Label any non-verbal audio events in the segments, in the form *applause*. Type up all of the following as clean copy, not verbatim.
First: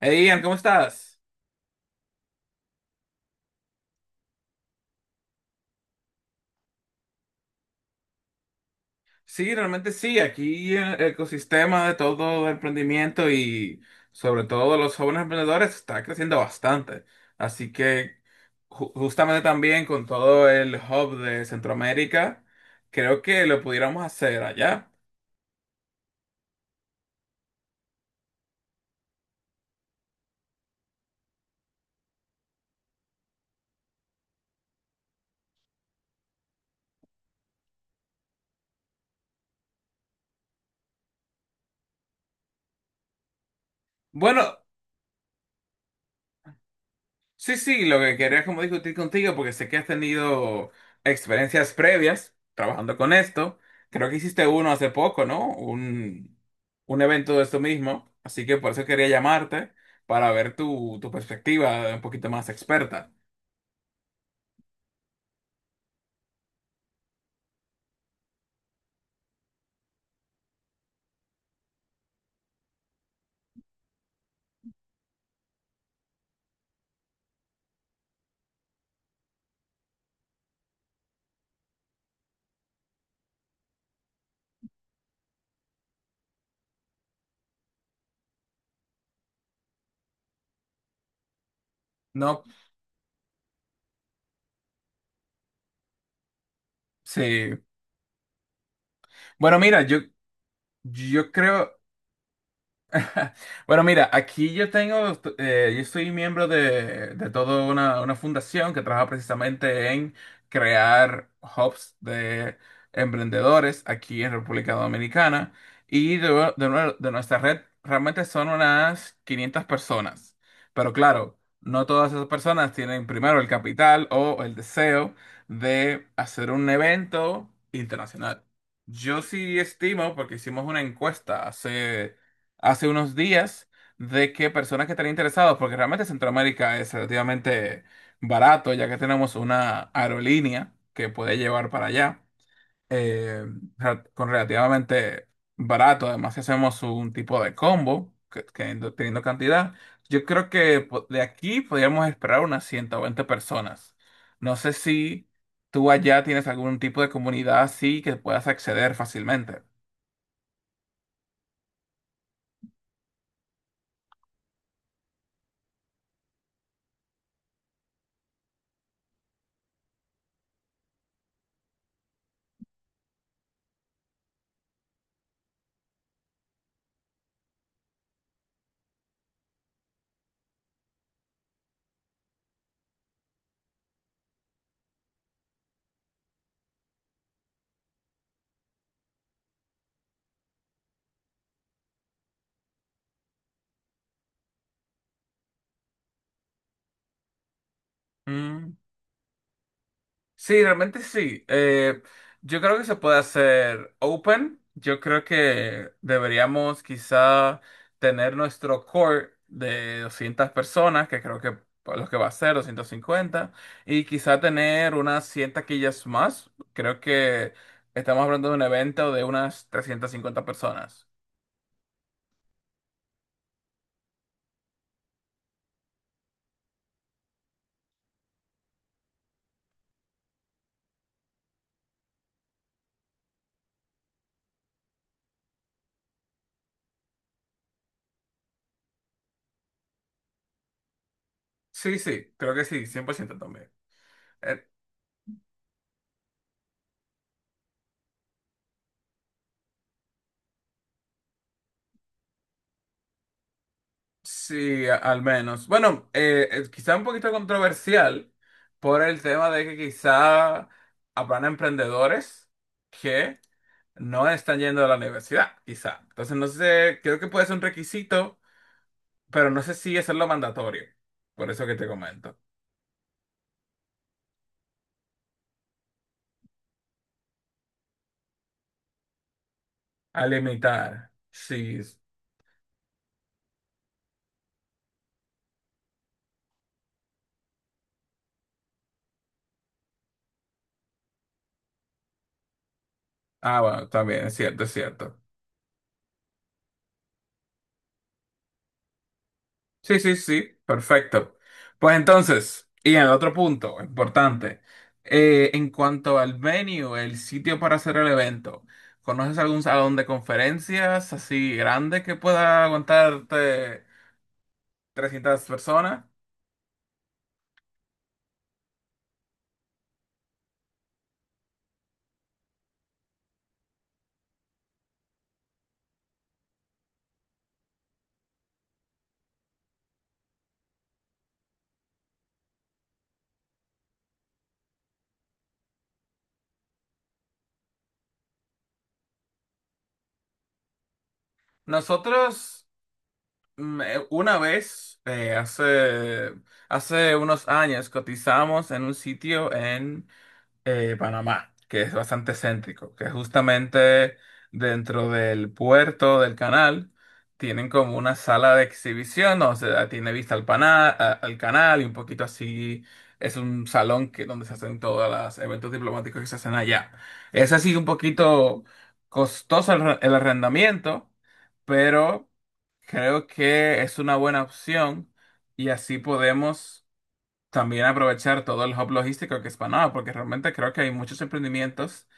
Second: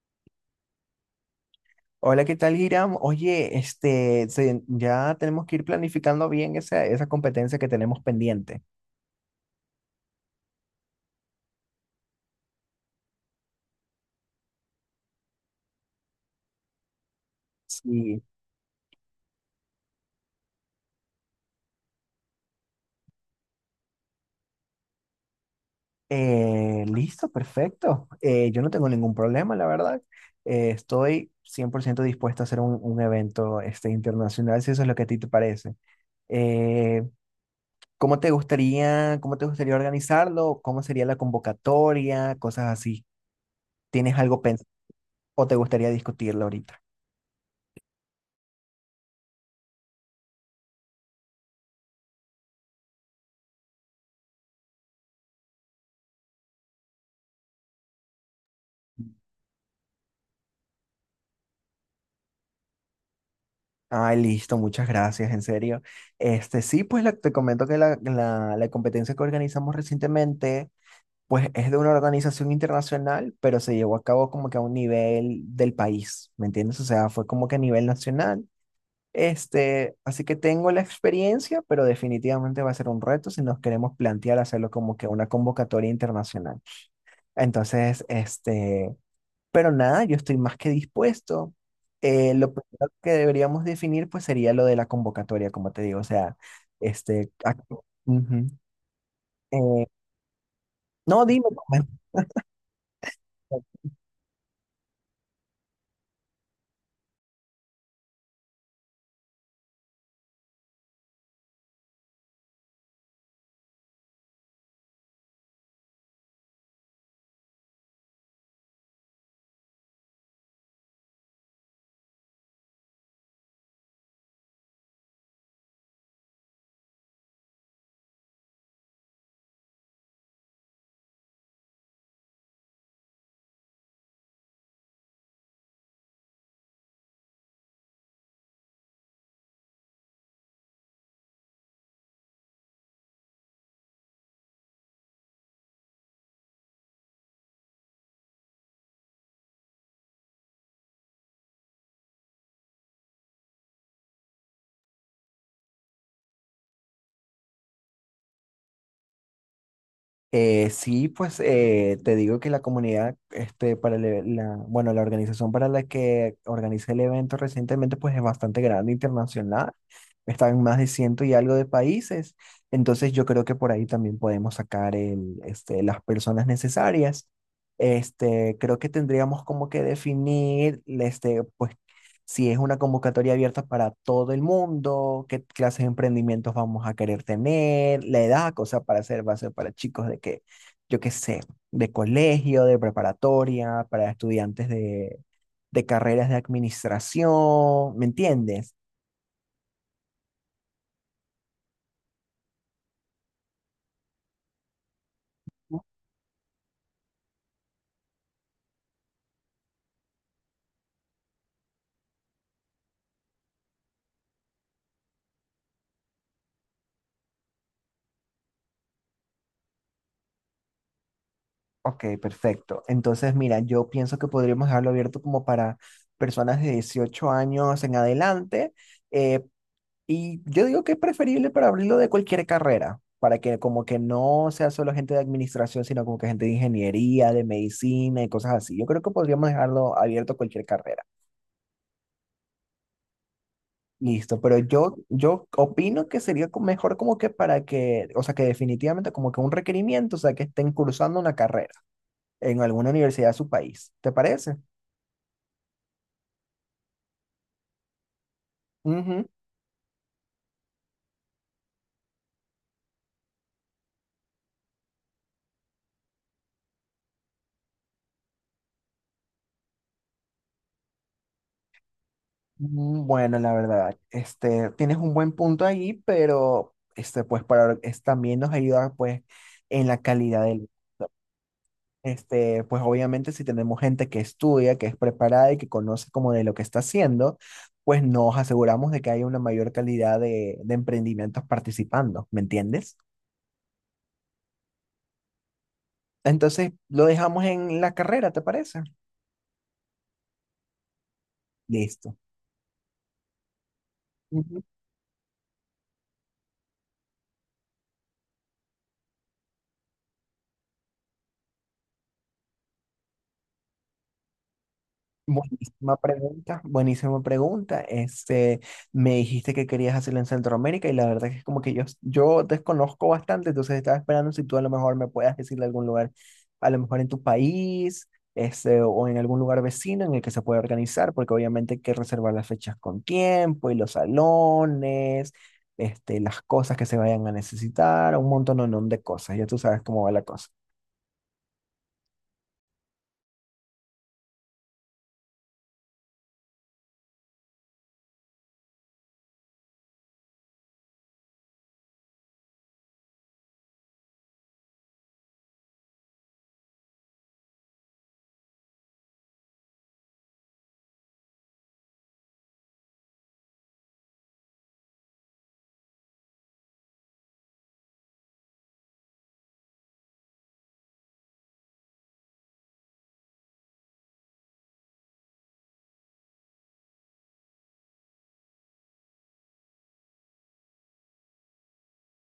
Hey Ian, ¿cómo estás? Hola, ¿qué tal, Hiram? Oye, ya tenemos que ir planificando bien esa competencia que tenemos pendiente. Sí, realmente sí, aquí el ecosistema de todo el emprendimiento y sobre todo de los jóvenes emprendedores está creciendo bastante. Así que Sí. Justamente también con todo el hub de Centroamérica, creo que lo pudiéramos hacer allá. Listo, perfecto. Yo no tengo ningún problema, la verdad. Estoy 100% dispuesto a hacer un evento internacional, si eso es lo que a ti te parece. Eh, cómo te gustaría organizarlo? ¿Cómo sería la convocatoria? Cosas así. ¿Tienes algo Bueno, pensado o te gustaría discutirlo ahorita? sí, sí, lo que quería como discutir contigo, porque sé que has tenido experiencias previas trabajando con esto. Creo que hiciste uno hace poco, ¿no? Un evento de esto mismo. Así que por eso quería llamarte, para ver tu perspectiva un poquito más experta. Ay, listo, muchas gracias, en serio. Sí, te comento que la competencia que organizamos recientemente pues es de una organización internacional, pero se llevó a cabo como que a un nivel del país, ¿me entiendes? O sea, fue como que a nivel nacional. Así que tengo la experiencia, pero definitivamente va a ser un reto si nos queremos plantear hacerlo como que una convocatoria internacional. Entonces, este... Pero nada, yo estoy más que dispuesto. No, Lo primero que deberíamos definir pues sería lo de la convocatoria, como te digo, o sea, este... sí. ac- ujú. Bueno, Eh, mira, yo, no, yo dime. creo. Pues. *laughs* Bueno, mira, aquí yo tengo, yo soy miembro de toda una fundación que trabaja precisamente en crear hubs de emprendedores aquí en República Dominicana y de, de nuestra red realmente son unas 500 personas. Pero claro, no todas esas personas tienen primero el capital o el deseo de hacer un evento internacional. Yo sí estimo, porque hicimos una encuesta hace unos días de que personas que están interesados, porque realmente Centroamérica es relativamente barato, ya que tenemos una aerolínea que puede llevar para allá, eh, con relativamente barato, además si hacemos un tipo de combo, que teniendo cantidad, yo creo que de aquí podríamos esperar unas 120 personas. No sé si tú allá tienes algún tipo de comunidad así que puedas acceder fácilmente. Sí, te digo que la comunidad, para bueno, la organización para la que organicé el evento recientemente, pues es bastante grande, internacional. Está en más de ciento y algo de países. Entonces yo creo que por ahí también podemos sacar las personas necesarias. Creo que tendríamos como que definir, pues si es una convocatoria abierta para todo el mundo, qué clases de emprendimientos vamos a querer tener, la edad, cosa para hacer, va a ser para chicos de que, yo qué sé, de colegio, de preparatoria, para estudiantes de carreras de administración, ¿me entiendes? Sí, realmente sí. Yo creo que se puede hacer open. Yo creo que deberíamos quizá tener nuestro core de 200 personas, que creo que los que va a ser 250, y quizá tener unas 100 taquillas más. Creo que estamos hablando de un evento de unas 350 personas. Ok, perfecto. Entonces, mira, yo pienso que podríamos dejarlo abierto como para personas de 18 años en adelante, eh, y yo digo que es preferible para abrirlo de cualquier carrera, para que como que no sea solo gente de administración, sino como que gente de ingeniería, de medicina y cosas así. Yo creo que podríamos dejarlo abierto a cualquier carrera. Sí, sí, creo que sí, 100% también. Listo, pero Eh, yo opino que sería mejor como que para que, o sea, que definitivamente como que un requerimiento, o sea, que estén cursando una carrera en alguna universidad de su país. ¿Te parece? Sí, al menos. Bueno, quizá un poquito controversial por el Ujú. tema de que quizá habrán emprendedores que no están yendo a la universidad, quizá. Entonces, no sé, creo que puede ser un requisito, pero no sé si eso es lo mandatorio. Por eso que te comento. Bueno, la verdad, tienes un buen punto ahí, pero también nos ayuda pues en la A calidad del, limitar. Sí. este, Pues obviamente si tenemos gente que estudia, que es preparada y que conoce como de lo que está haciendo, pues nos aseguramos de que haya una mayor calidad de emprendimientos participando, ¿me entiendes? Ah, bueno, también es cierto, es cierto. Entonces, lo dejamos en la carrera, ¿te parece? Sí, sí, sí, perfecto. Pues Listo. entonces, y el otro punto importante, en cuanto al venue, el sitio para hacer el evento, ¿conoces algún salón de conferencias así grande que pueda aguantarte 300 Buenísima personas? pregunta, buenísima pregunta. Me dijiste que querías hacerlo en Centroamérica y la verdad que es como que yo desconozco bastante, entonces estaba esperando si tú a lo mejor me puedas decir de algún lugar, a lo mejor en tu país, o en algún lugar vecino en el que se pueda organizar, porque obviamente hay que reservar las fechas con tiempo y los salones, las cosas que se vayan a necesitar, un montón de cosas. Ya tú sabes cómo va la cosa. Nosotros una vez, hace unos años, cotizamos en un sitio Panamá, que es bastante céntrico, que justamente dentro del puerto del canal tienen como una sala de exhibición, o sea, tiene vista al, al canal y un poquito así. Es un salón que, donde se hacen todos los eventos diplomáticos que se hacen allá. Es así un poquito costoso el el arrendamiento, pero creo que es una buena opción y así podemos también aprovechar todo el hub logístico que es Panamá, porque realmente creo que hay muchos emprendimientos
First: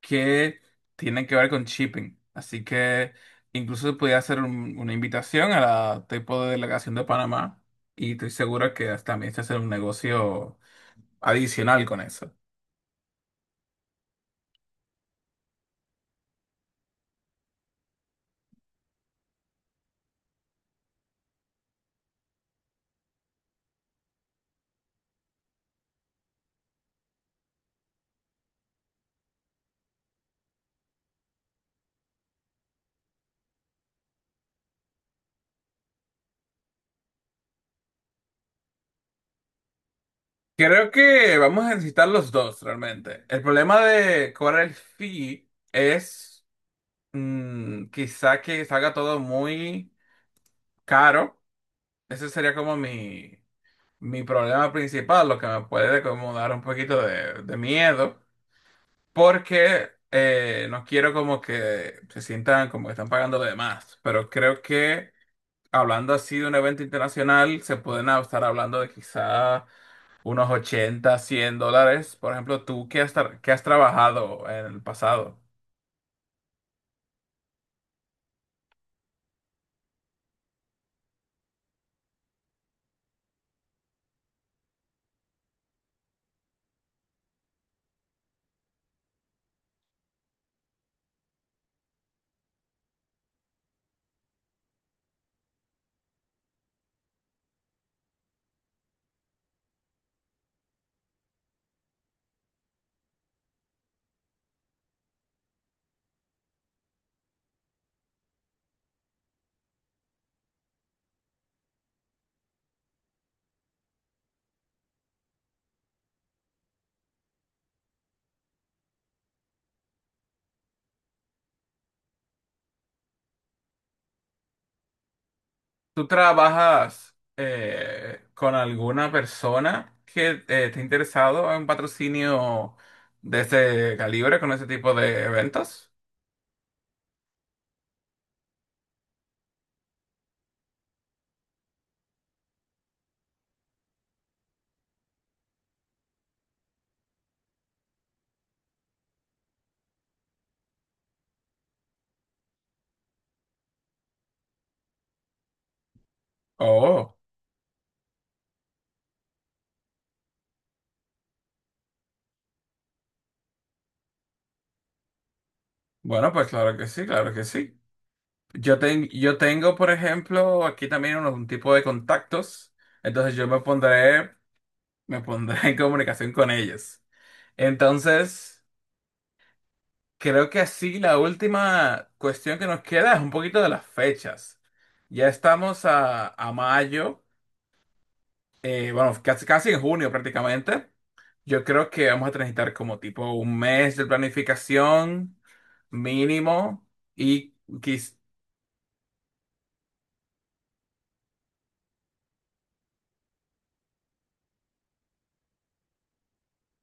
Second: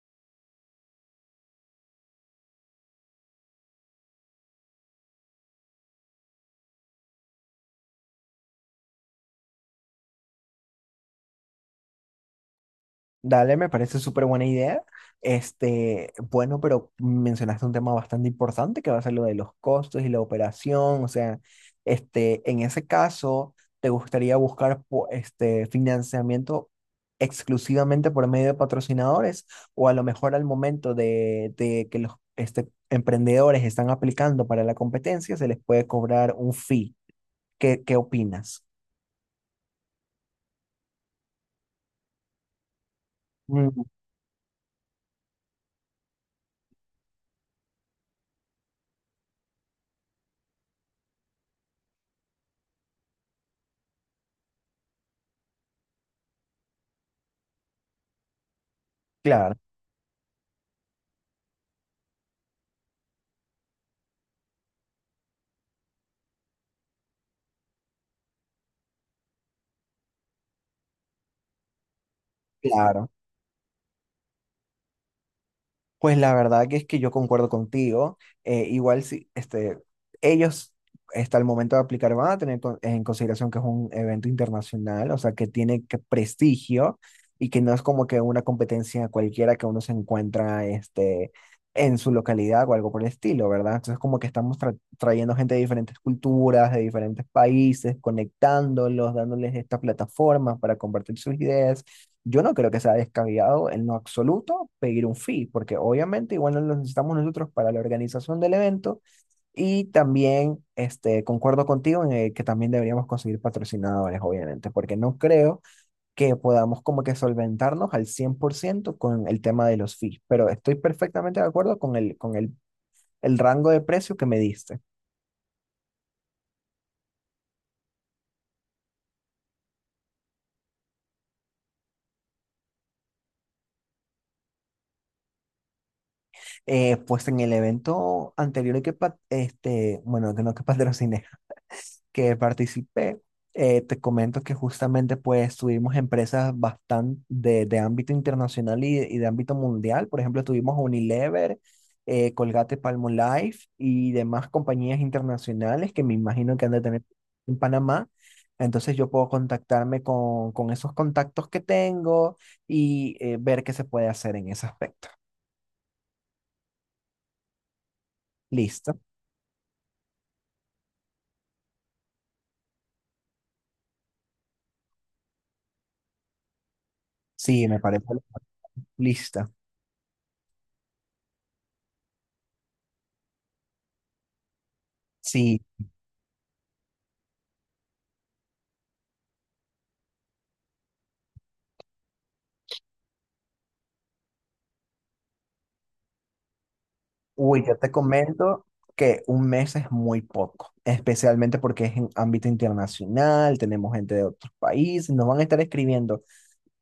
que tienen que ver con shipping. Así que incluso podría hacer una invitación a la tipo de delegación de Panamá y estoy seguro que hasta también se hace un negocio adicional con eso. Dale, me parece súper buena idea. Bueno, pero mencionaste un tema bastante importante que va a ser lo de los costos y la operación. O sea, en ese caso, ¿te gustaría buscar financiamiento exclusivamente por medio de patrocinadores? O a lo mejor al momento de que los emprendedores están aplicando para la competencia, se les puede cobrar un fee. Qué opinas? Creo que vamos a necesitar los dos realmente. El Mm, problema de cobrar el fee es quizá que salga todo muy caro. Ese sería como mi problema principal, lo que me puede como dar un poquito de miedo, claro, porque no quiero como que se sientan como que están pagando de más, pero creo que hablando así de un evento internacional, se pueden estar hablando de quizá unos 80, $100. Por ejemplo, tú, ¿qué claro. has, qué has trabajado en el pasado? Pues la verdad que es que yo concuerdo contigo. Igual si ellos hasta el momento de aplicar van a tener en consideración que es un evento internacional, o sea, que tiene que prestigio y que no es como que una competencia cualquiera que uno se encuentra en su localidad o algo por el estilo, ¿verdad? Entonces como que estamos trayendo gente de diferentes culturas, de diferentes países, conectándolos, dándoles estas plataformas para compartir sus ideas. Yo no creo que sea descabellado en lo absoluto pedir un fee, porque obviamente igual no lo necesitamos nosotros para la organización del evento y también concuerdo contigo en el que también deberíamos conseguir patrocinadores, obviamente, porque no creo que podamos como que solventarnos al 100% con el tema de los fees, pero estoy perfectamente de acuerdo con el rango de precio que me diste. ¿Tú trabajas con alguna persona que esté interesado en un patrocinio de ese calibre, con ese tipo de eventos? Pues en el evento anterior bueno, que no que patrociné que participé, te comento que justamente pues tuvimos empresas bastante de ámbito internacional y de ámbito mundial. Por ejemplo, tuvimos Unilever, Colgate Palmolive y demás compañías internacionales que me imagino que han de tener Oh, en Panamá. Entonces yo puedo contactarme con esos contactos que tengo y ver qué se puede hacer en ese aspecto. bueno, pues claro que sí, claro que sí. Yo, ¿Listo? Yo tengo, por ejemplo, aquí también un tipo de contactos, entonces me pondré *laughs* en comunicación con ellos. Sí, me parece. Entonces, Lista. creo que así la última cuestión que nos queda es un poquito de las fechas. Ya Sí, estamos a mayo. Bueno, casi en junio prácticamente. Yo creo que vamos a necesitar como tipo un mes de planificación mínimo y uy, yo te quiz... comento que un mes es muy poco, especialmente porque es en ámbito internacional, tenemos gente de otros países, nos van a estar escribiendo,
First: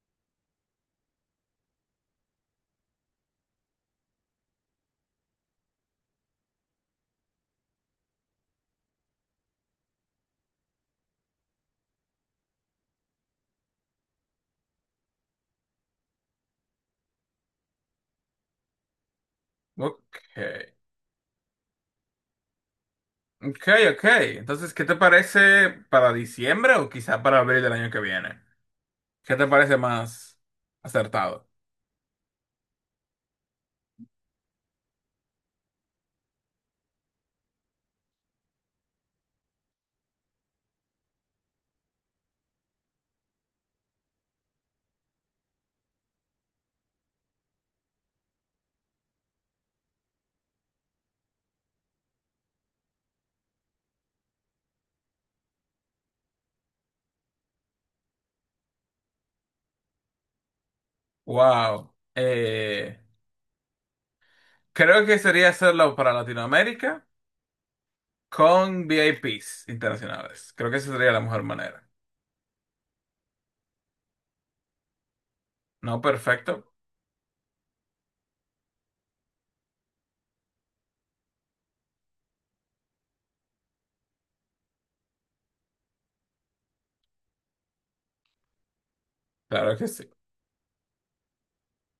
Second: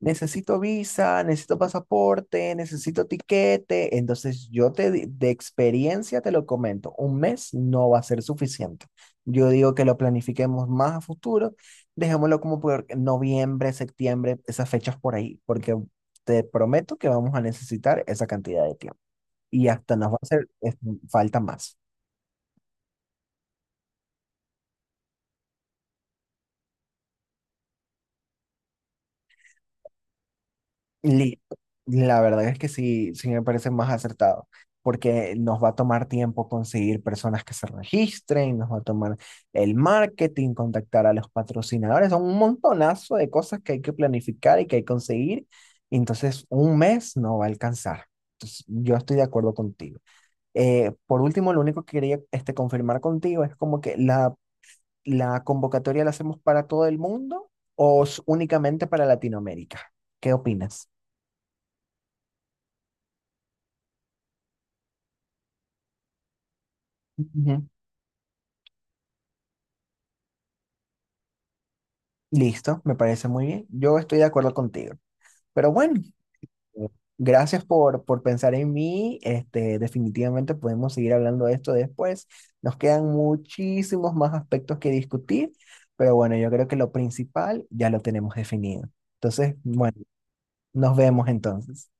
necesito visa, necesito pasaporte, necesito tiquete, entonces de experiencia te lo comento, un mes no va a ser suficiente. Yo digo que lo planifiquemos más a futuro, dejémoslo como por noviembre, septiembre, esas fechas por ahí, porque te prometo que vamos a necesitar esa cantidad de tiempo y hasta nos va a Ok, hacer falta más. ok, ok. Entonces, ¿qué te parece para diciembre o quizá para abril del año que viene? ¿Qué te parece más acertado? Listo. La verdad es que sí, sí me parece más acertado, porque nos va a tomar tiempo conseguir personas que se registren, nos va a tomar el marketing, contactar a los patrocinadores, son un montonazo de cosas que hay que planificar y que hay que conseguir. Entonces, un mes no va a alcanzar. Entonces, yo estoy de acuerdo contigo. Por último, lo único que quería confirmar contigo es como que ¿la convocatoria la hacemos para todo el mundo o únicamente para Latinoamérica? ¿Qué opinas? Wow. Creo que sería hacerlo para Latinoamérica Ujú. con VIPs internacionales. Creo que esa sería la mejor manera. Listo, me parece muy bien. Yo estoy de acuerdo contigo. Pero No, bueno, perfecto. eh, gracias por pensar en mí. Definitivamente podemos seguir hablando de esto después. Nos quedan muchísimos más aspectos que discutir, pero bueno, yo creo que lo principal ya lo tenemos definido. Entonces, Claro que bueno, sí. nos vemos entonces.